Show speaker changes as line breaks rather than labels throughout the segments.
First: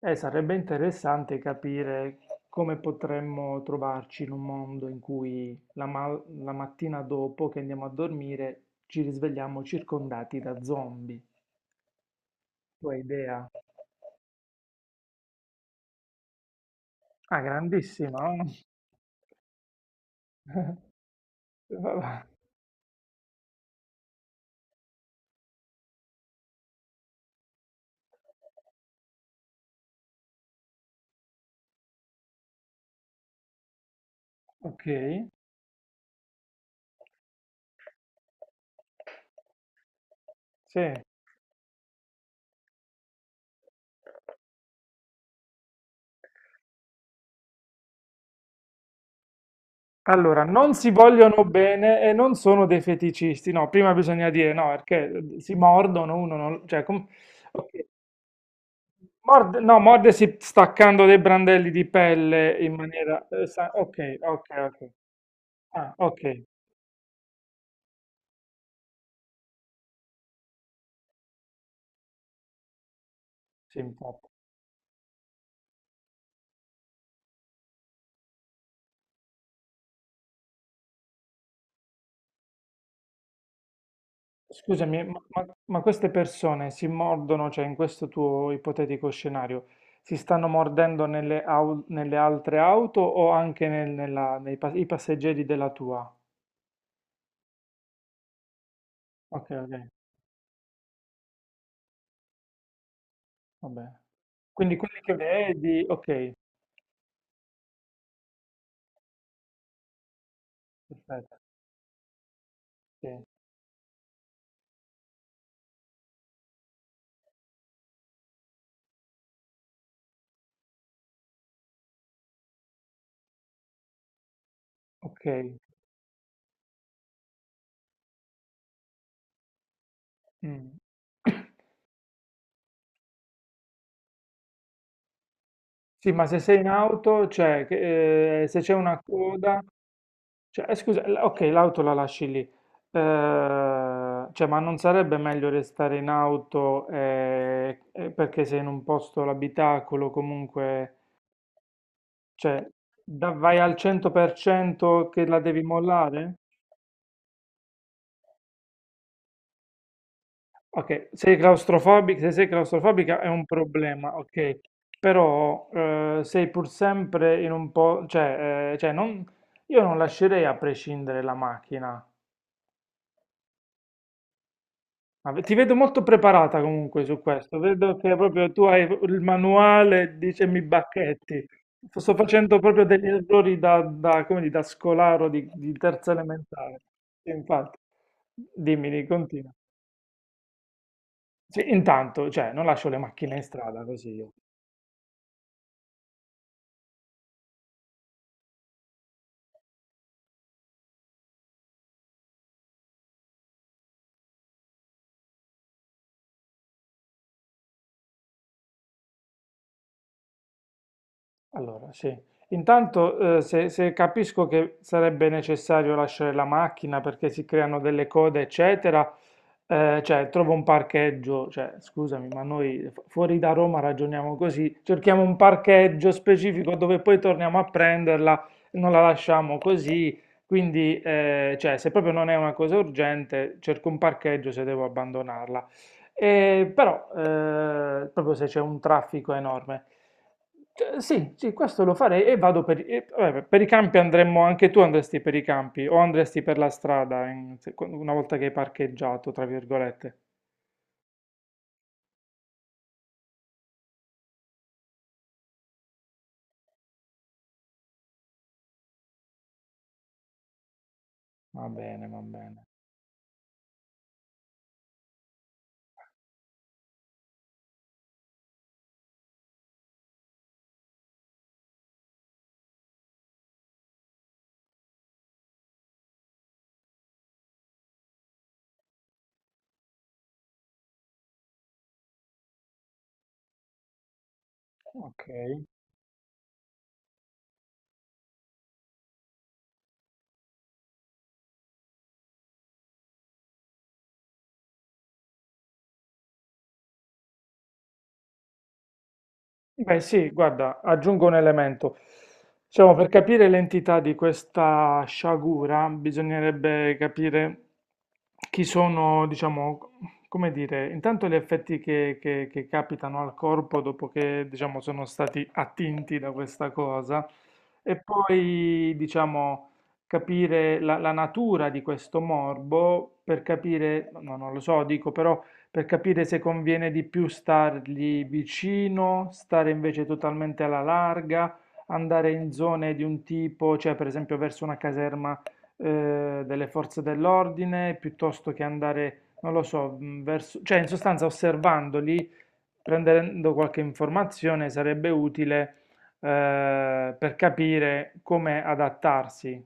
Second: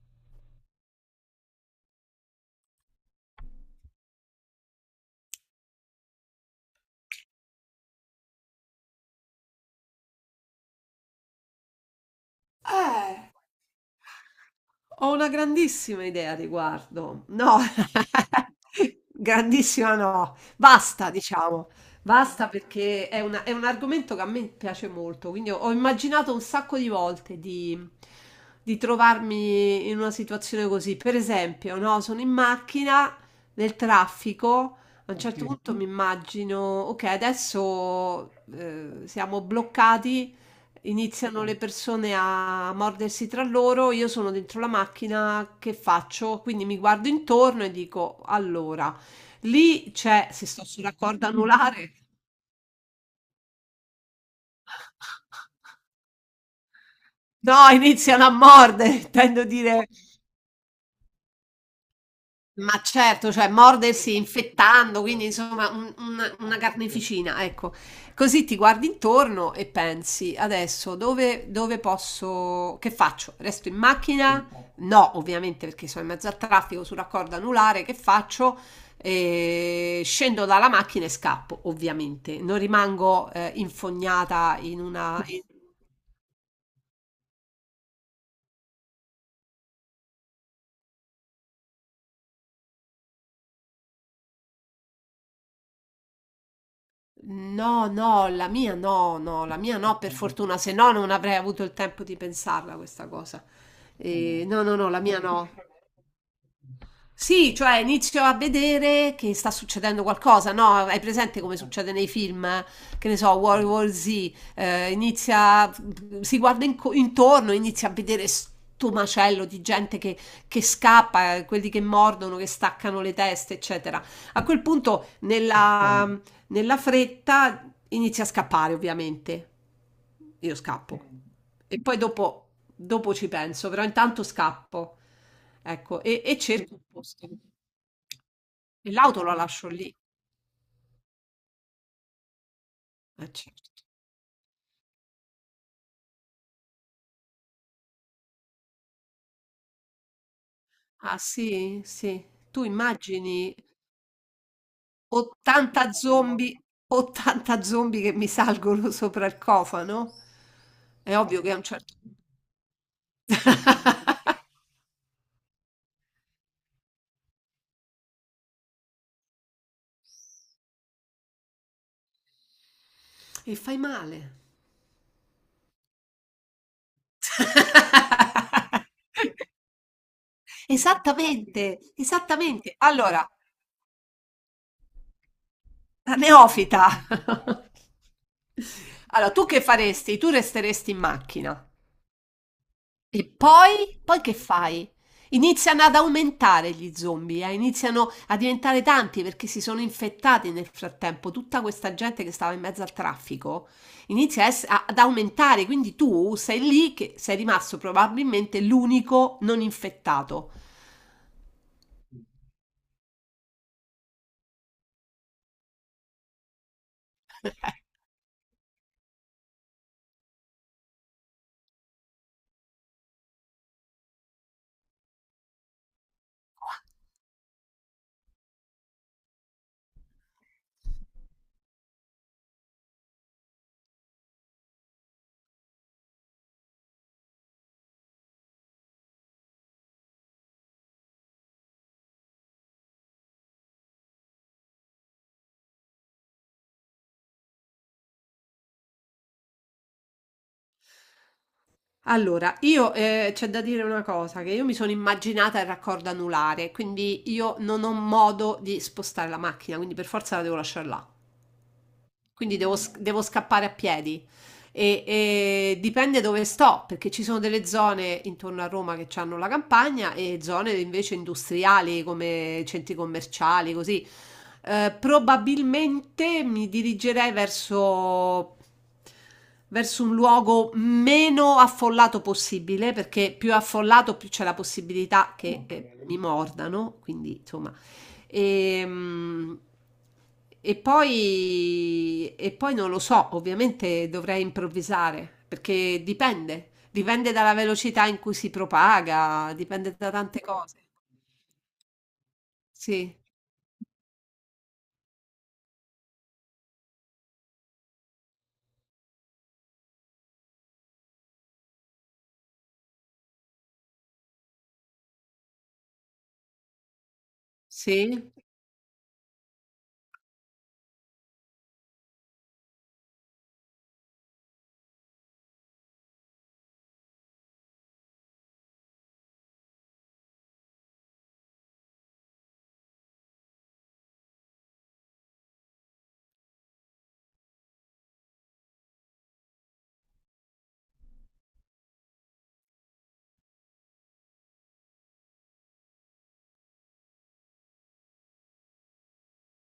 Sarebbe interessante capire come potremmo trovarci in un mondo in cui la mattina dopo che andiamo a dormire ci risvegliamo circondati da zombie. Tua
Eh.
idea?
Ho una grandissima idea a riguardo.
Ah,
No,
grandissima. Oh.
grandissima no. Basta, diciamo.
Vabbè,
Basta perché è un argomento che a me piace molto. Quindi ho immaginato un sacco di volte di trovarmi in una situazione così. Per esempio, no, sono in macchina nel traffico.
ok,
A un certo, sì, punto mi immagino, ok, adesso siamo bloccati.
sì.
Iniziano le persone a mordersi tra loro, io sono dentro la macchina, che faccio? Quindi mi guardo intorno e dico, allora, lì c'è,
Allora,
se sto
non si
sulla corda
vogliono
anulare,
bene e non sono dei feticisti. No, prima bisogna dire no, perché si mordono uno non... Cioè,
no,
ok.
iniziano a mordere, intendo
Morde, no,
dire,
mordersi staccando dei brandelli di pelle in
ma
maniera...
certo, cioè mordersi
ok, ok, ok.
infettando, quindi insomma
Ah,
un- una,
ok,
una carneficina, ecco. Così ti guardi intorno e pensi, adesso dove posso, che faccio? Resto in
sì, infatti.
macchina? No, ovviamente perché sono in mezzo al traffico sulla corda anulare, che faccio? Scendo dalla macchina e scappo, ovviamente. Non rimango infognata in
Scusami, ma,
una.
ma- ma queste persone si mordono, cioè in questo tuo ipotetico scenario, si stanno mordendo nelle altre auto o anche i passeggeri della tua?
No, no, la mia no, no,
Ok,
la mia
ok,
no, per fortuna, se no non avrei avuto il tempo di pensarla questa cosa.
va bene.
No, no,
Quindi
no, la
quelli che
mia no.
vedi, ok,
Sì, cioè inizio a vedere che sta succedendo qualcosa, no? Hai
perfetto,
presente come succede nei film, eh? Che
sì,
ne so, World War Z, inizia, si guarda intorno, inizia a vedere sto macello di gente che scappa, quelli che mordono, che staccano le teste, eccetera. A quel punto,
ok.
nella fretta, inizia a scappare, ovviamente. Io
Mm.
scappo. E poi dopo ci penso, però intanto scappo, ecco,
Sì,
e,
ma
e
se sei in
cerco un
auto,
posto.
cioè, se c'è
E
una
l'auto la
coda,
lascio lì.
cioè, scusa, ok, l'auto la lasci lì.
Certo.
Cioè, ma non sarebbe meglio restare in auto, perché sei in un posto, l'abitacolo, comunque,
Ah sì, sì. Tu
cioè,
immagini
vai al 100% che la devi
80
mollare?
zombie, 80 zombie che mi salgono sopra il cofano?
Ok,
È
se
ovvio che a un certo punto.
claustrofobica, se sei claustrofobica è un problema, ok, però sei pur sempre in un po', cioè, io non lascerei a prescindere la macchina.
E fai male.
Ma ti vedo molto preparata comunque su questo, vedo che proprio tu hai il manuale, dice mi bacchetti.
Esattamente,
Sto facendo
esattamente.
proprio degli
Allora,
errori come dire, da scolaro di terza
la
elementare.
neofita!
Sì, infatti, dimmi,
Allora, tu
continua.
che faresti? Tu resteresti in macchina.
Sì, intanto, cioè, non lascio le
E
macchine in strada
poi?
così
Poi
io.
che fai? Iniziano ad aumentare gli zombie, iniziano a diventare tanti perché si sono infettati nel frattempo. Tutta questa gente che stava in mezzo al traffico inizia a ad aumentare, quindi tu sei lì che sei rimasto probabilmente l'unico non infettato.
Allora, sì. Intanto, se capisco che sarebbe necessario lasciare la macchina perché si creano delle code, eccetera, cioè trovo un parcheggio, cioè scusami, ma noi fuori da Roma ragioniamo così, cerchiamo un parcheggio specifico dove poi torniamo a prenderla, non la lasciamo così, quindi cioè, se proprio non è una cosa urgente, cerco un parcheggio se devo abbandonarla. Però proprio se c'è un traffico enorme. Sì, sì, questo lo farei e vado per, vabbè, per i campi andremmo, anche tu andresti per i campi o andresti per la strada una volta che hai parcheggiato, tra virgolette.
Allora, io c'è da dire una cosa, che io mi sono immaginata il raccordo anulare, quindi io non ho modo di spostare la macchina, quindi per forza la devo lasciare là.
Va bene, va
Quindi
bene.
devo scappare a piedi. E dipende dove sto, perché ci sono delle zone intorno a Roma che hanno la campagna e zone invece industriali come centri commerciali, così. Probabilmente mi dirigerei verso, verso un luogo meno affollato possibile, perché più affollato più c'è la
Ok.
possibilità che mi mordano, quindi insomma. E, e poi non lo so, ovviamente dovrei improvvisare, perché dipende dalla velocità in cui si propaga, dipende
Beh,
da
sì,
tante cose.
guarda, aggiungo un elemento. Diciamo, per
Sì,
capire l'entità di questa sciagura bisognerebbe capire chi sono, diciamo, come dire, intanto gli effetti che capitano al corpo dopo che, diciamo, sono stati attinti da questa cosa e
sì.
poi, diciamo, capire la natura di questo morbo per capire, no, non lo so, dico però per capire se conviene di più stargli vicino, stare invece totalmente alla larga, andare in zone di un tipo, cioè per esempio verso una caserma delle forze dell'ordine, piuttosto che andare, non lo so, verso, cioè in sostanza osservandoli, prendendo qualche informazione sarebbe utile per capire come adattarsi.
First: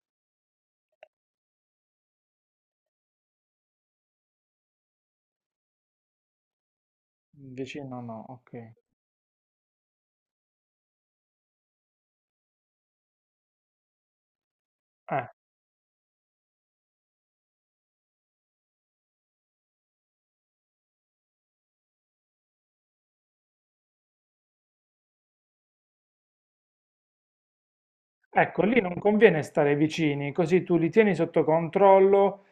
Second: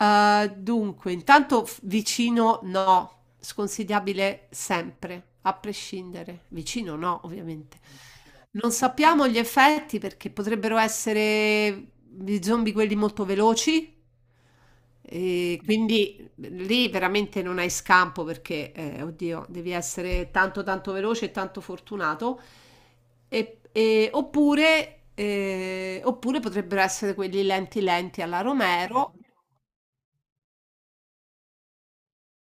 Dunque, intanto f vicino no, sconsigliabile sempre, a prescindere. Vicino no, ovviamente.
Vicino no, ok.
Non sappiamo gli effetti perché potrebbero essere gli zombie quelli molto veloci
Eh.
e quindi lì veramente non hai scampo perché, oddio, devi essere tanto tanto veloce e tanto fortunato. E oppure potrebbero essere quelli lenti lenti alla
Ecco, lì non
Romero.
conviene stare vicini, così tu li tieni sotto controllo,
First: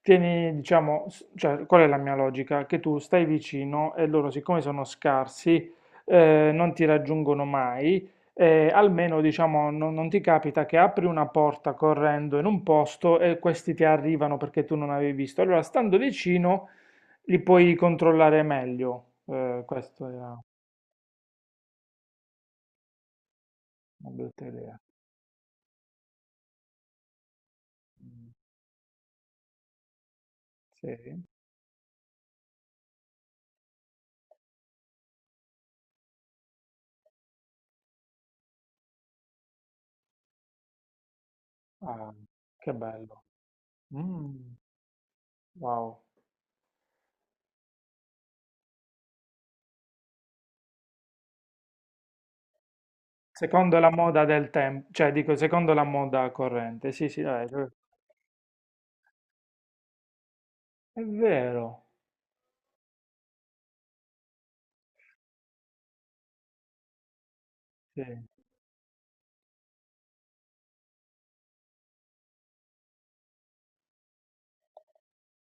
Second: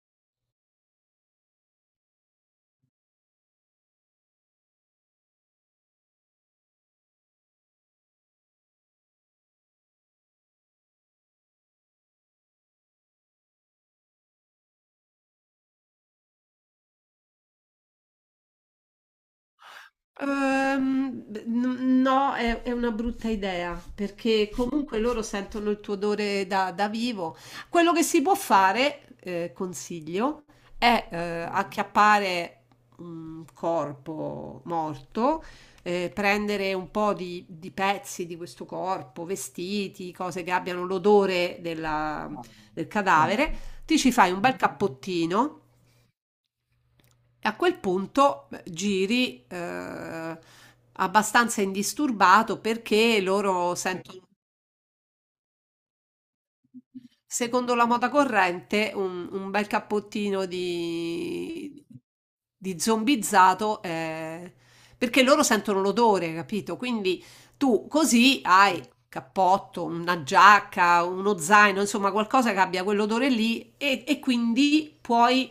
tieni, diciamo, cioè, qual è la mia logica? Che tu stai vicino e loro, siccome sono scarsi, non ti raggiungono mai, almeno, diciamo, non ti capita che apri una porta correndo in un posto e questi ti arrivano perché tu non avevi visto. Allora, stando vicino, li puoi controllare meglio. Questa era
B n no, è una brutta idea,
una brutta
perché
idea.
comunque loro sentono il tuo odore da vivo. Quello che si
Mm.
può fare, consiglio, è,
Sì.
acchiappare un corpo morto, prendere un po' di pezzi di questo corpo, vestiti, cose che abbiano l'odore
Ah,
della
che
del
bello.
cadavere, ti ci fai un
Mm,
bel cappottino
wow.
e a quel punto giri abbastanza indisturbato perché loro
Secondo la
sentono.
moda del tempo, cioè dico secondo la moda corrente, sì, sì, dai,
Secondo la moda corrente, un bel cappottino
è
di,
vero.
di zombizzato, perché loro sentono l'odore, capito? Quindi tu
Sì,
così hai cappotto, una giacca, uno zaino, insomma qualcosa che abbia quell'odore lì e quindi puoi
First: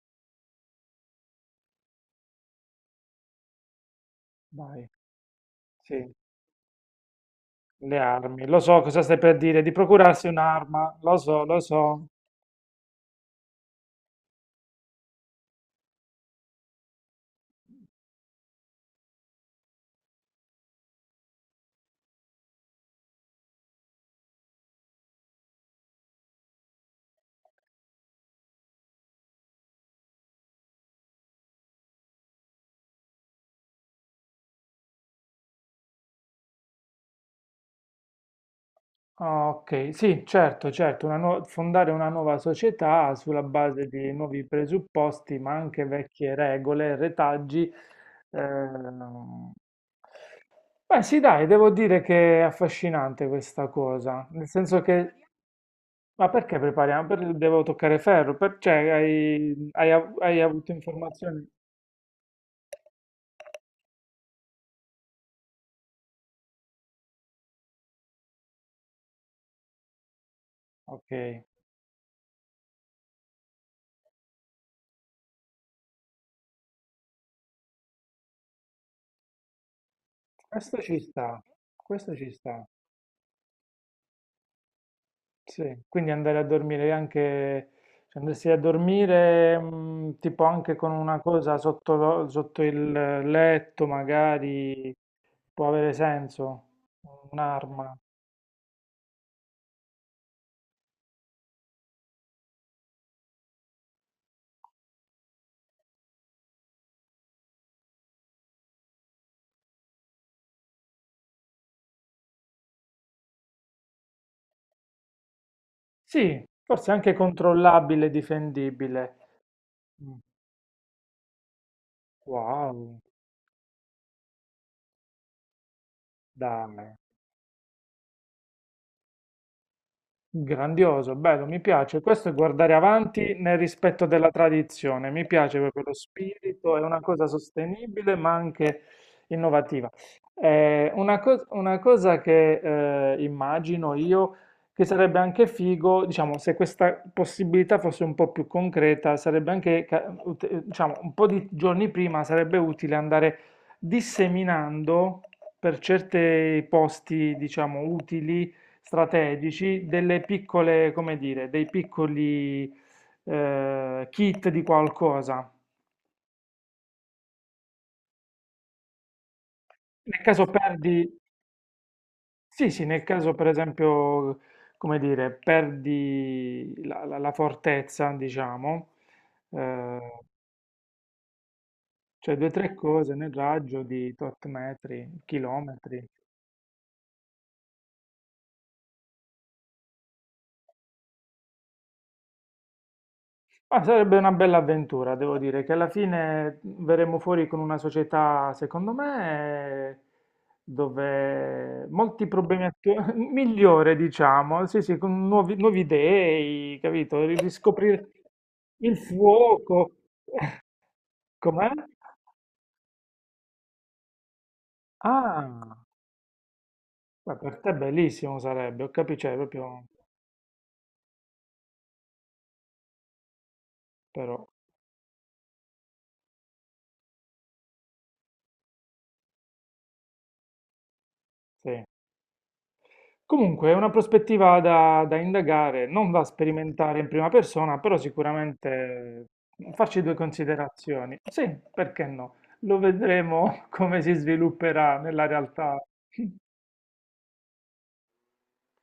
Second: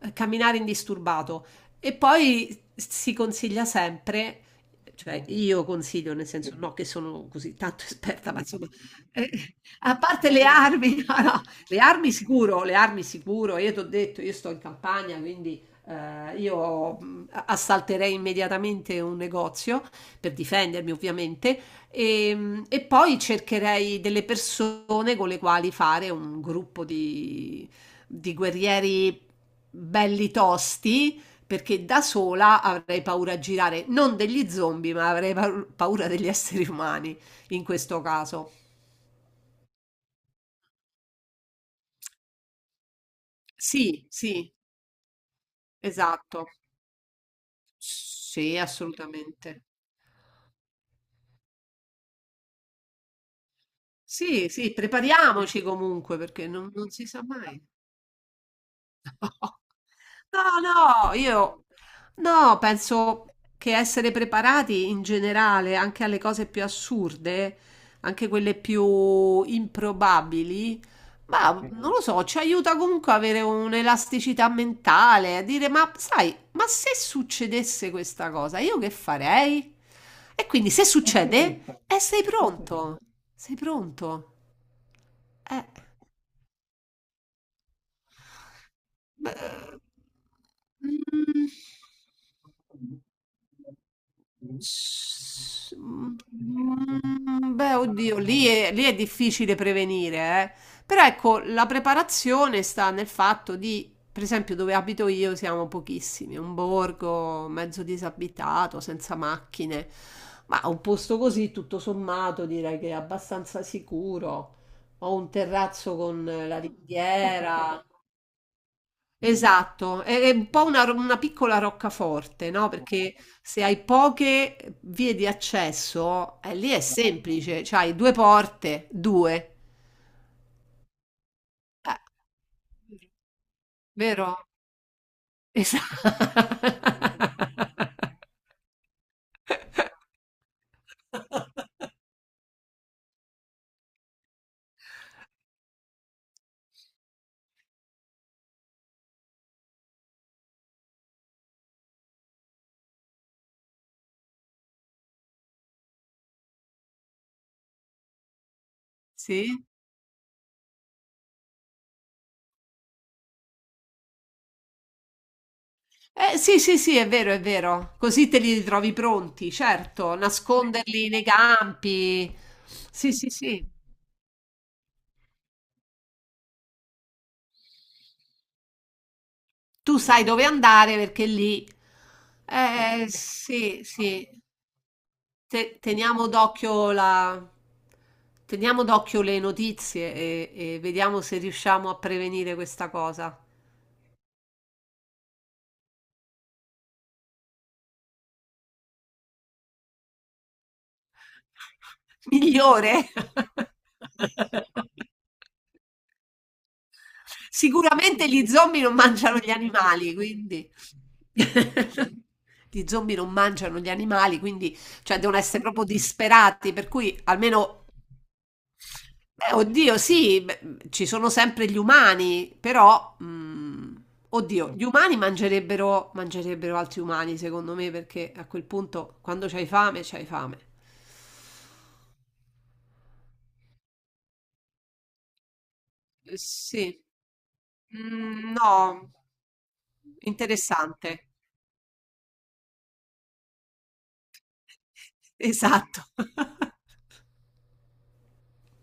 camminare indisturbato. E poi si consiglia sempre,
vai,
cioè io
sì,
consiglio, nel senso, no che sono così tanto
le
esperta, ma
armi, lo
insomma,
so cosa stai
eh,
per dire, di
a
procurarsi
parte le
un'arma,
armi,
lo
no, no,
so, lo so.
le armi sicuro, io ti ho detto, io sto in campagna, quindi io assalterei immediatamente un negozio per difendermi, ovviamente, e poi cercherei delle persone con le quali fare un gruppo di guerrieri belli tosti, perché da sola avrei paura a girare, non degli zombie, ma avrei paura degli esseri umani in questo caso.
Ah, ok, sì, certo, certo, fondare una nuova società sulla base
Sì,
di nuovi
sì,
presupposti, ma anche vecchie
esatto.
regole, retaggi.
Sì,
ehm,
assolutamente.
Beh, sì, dai, devo dire che è affascinante questa cosa, nel
Sì, sì,
senso che.
prepariamoci comunque
Ma
perché
perché
non si
prepariamo?
sa
Devo
mai.
toccare ferro? Cioè, hai avuto
No, no,
informazioni?
io no, penso che essere preparati in generale anche alle cose più assurde, anche quelle più improbabili,
Ok,
ma non lo so, ci aiuta comunque a avere un'elasticità mentale, a dire, ma sai, ma se succedesse questa cosa, io che farei? E quindi
questo
se
ci sta,
succede,
questo
sei
ci sta,
pronto, sei pronto. Eh.
sì. Quindi andare a dormire anche, cioè andresti a dormire
Beh,
tipo anche con una
mhmm.
cosa sotto, sotto il letto, magari può
S
avere
mhmm,
senso,
mhmm, beh,
un'arma.
oddio, lì è difficile prevenire, eh. Però ecco, la preparazione sta nel fatto di per esempio dove abito io siamo pochissimi, un borgo mezzo disabitato, senza macchine, ma un posto così tutto sommato direi che è abbastanza sicuro. Ho un terrazzo con
Sì,
la
forse anche
riviera.
controllabile, difendibile.
Esatto,
Mm,
è un po' una piccola roccaforte, no?
wow,
Perché se hai poche vie di accesso, lì è
dai.
semplice, cioè hai due porte, due.
Grandioso, bello, mi
Eh,
piace. Questo è guardare avanti nel rispetto della
vero?
tradizione. Mi piace proprio lo
Esatto.
spirito, è una cosa sostenibile ma anche innovativa. Una cosa che immagino io che sarebbe anche figo, diciamo, se questa possibilità fosse un po' più concreta, sarebbe anche, diciamo, un po' di giorni prima sarebbe utile andare disseminando per certi posti, diciamo, utili
Sì?
strategici, delle piccole, come dire, dei piccoli kit di qualcosa.
Sì, sì, sì, è vero, è vero. Così te li ritrovi pronti, certo,
Nel caso perdi,
nasconderli nei campi.
sì, sì, nel
Sì, sì,
caso per
sì.
esempio, come dire, perdi la fortezza, diciamo,
Tu
eh,
sai dove andare perché lì,
cioè due o tre
eh
cose nel
sì,
raggio di
sì,
tot metri, chilometri.
Teniamo d'occhio la, teniamo d'occhio le notizie e vediamo se riusciamo a prevenire questa cosa.
Ma sarebbe una bella avventura, devo dire, che alla fine verremo fuori con una società, secondo me, dove molti problemi
Migliore.
attuali, migliore, diciamo, sì, sì, con nuovi dei, capito? Riscoprire
Sicuramente gli zombie non
il
mangiano gli
fuoco,
animali, quindi
com'è?
gli zombie non mangiano gli animali, quindi cioè devono essere
Ah,
proprio disperati, per cui
beh, per te
almeno.
bellissimo sarebbe, ho capito, cioè,
Beh,
proprio,
oddio, sì, beh, ci sono sempre gli umani, però, mm,
però,
oddio, gli umani mangerebbero, mangerebbero altri umani, secondo me, perché a quel punto, quando c'hai fame, c'hai fame.
sì. Comunque è una prospettiva da indagare, non da sperimentare
Sì.
in prima persona, però
Mhmm, no.
sicuramente farci due
Interessante.
considerazioni. Sì, perché no? Lo vedremo come si svilupperà nella realtà.
Esatto.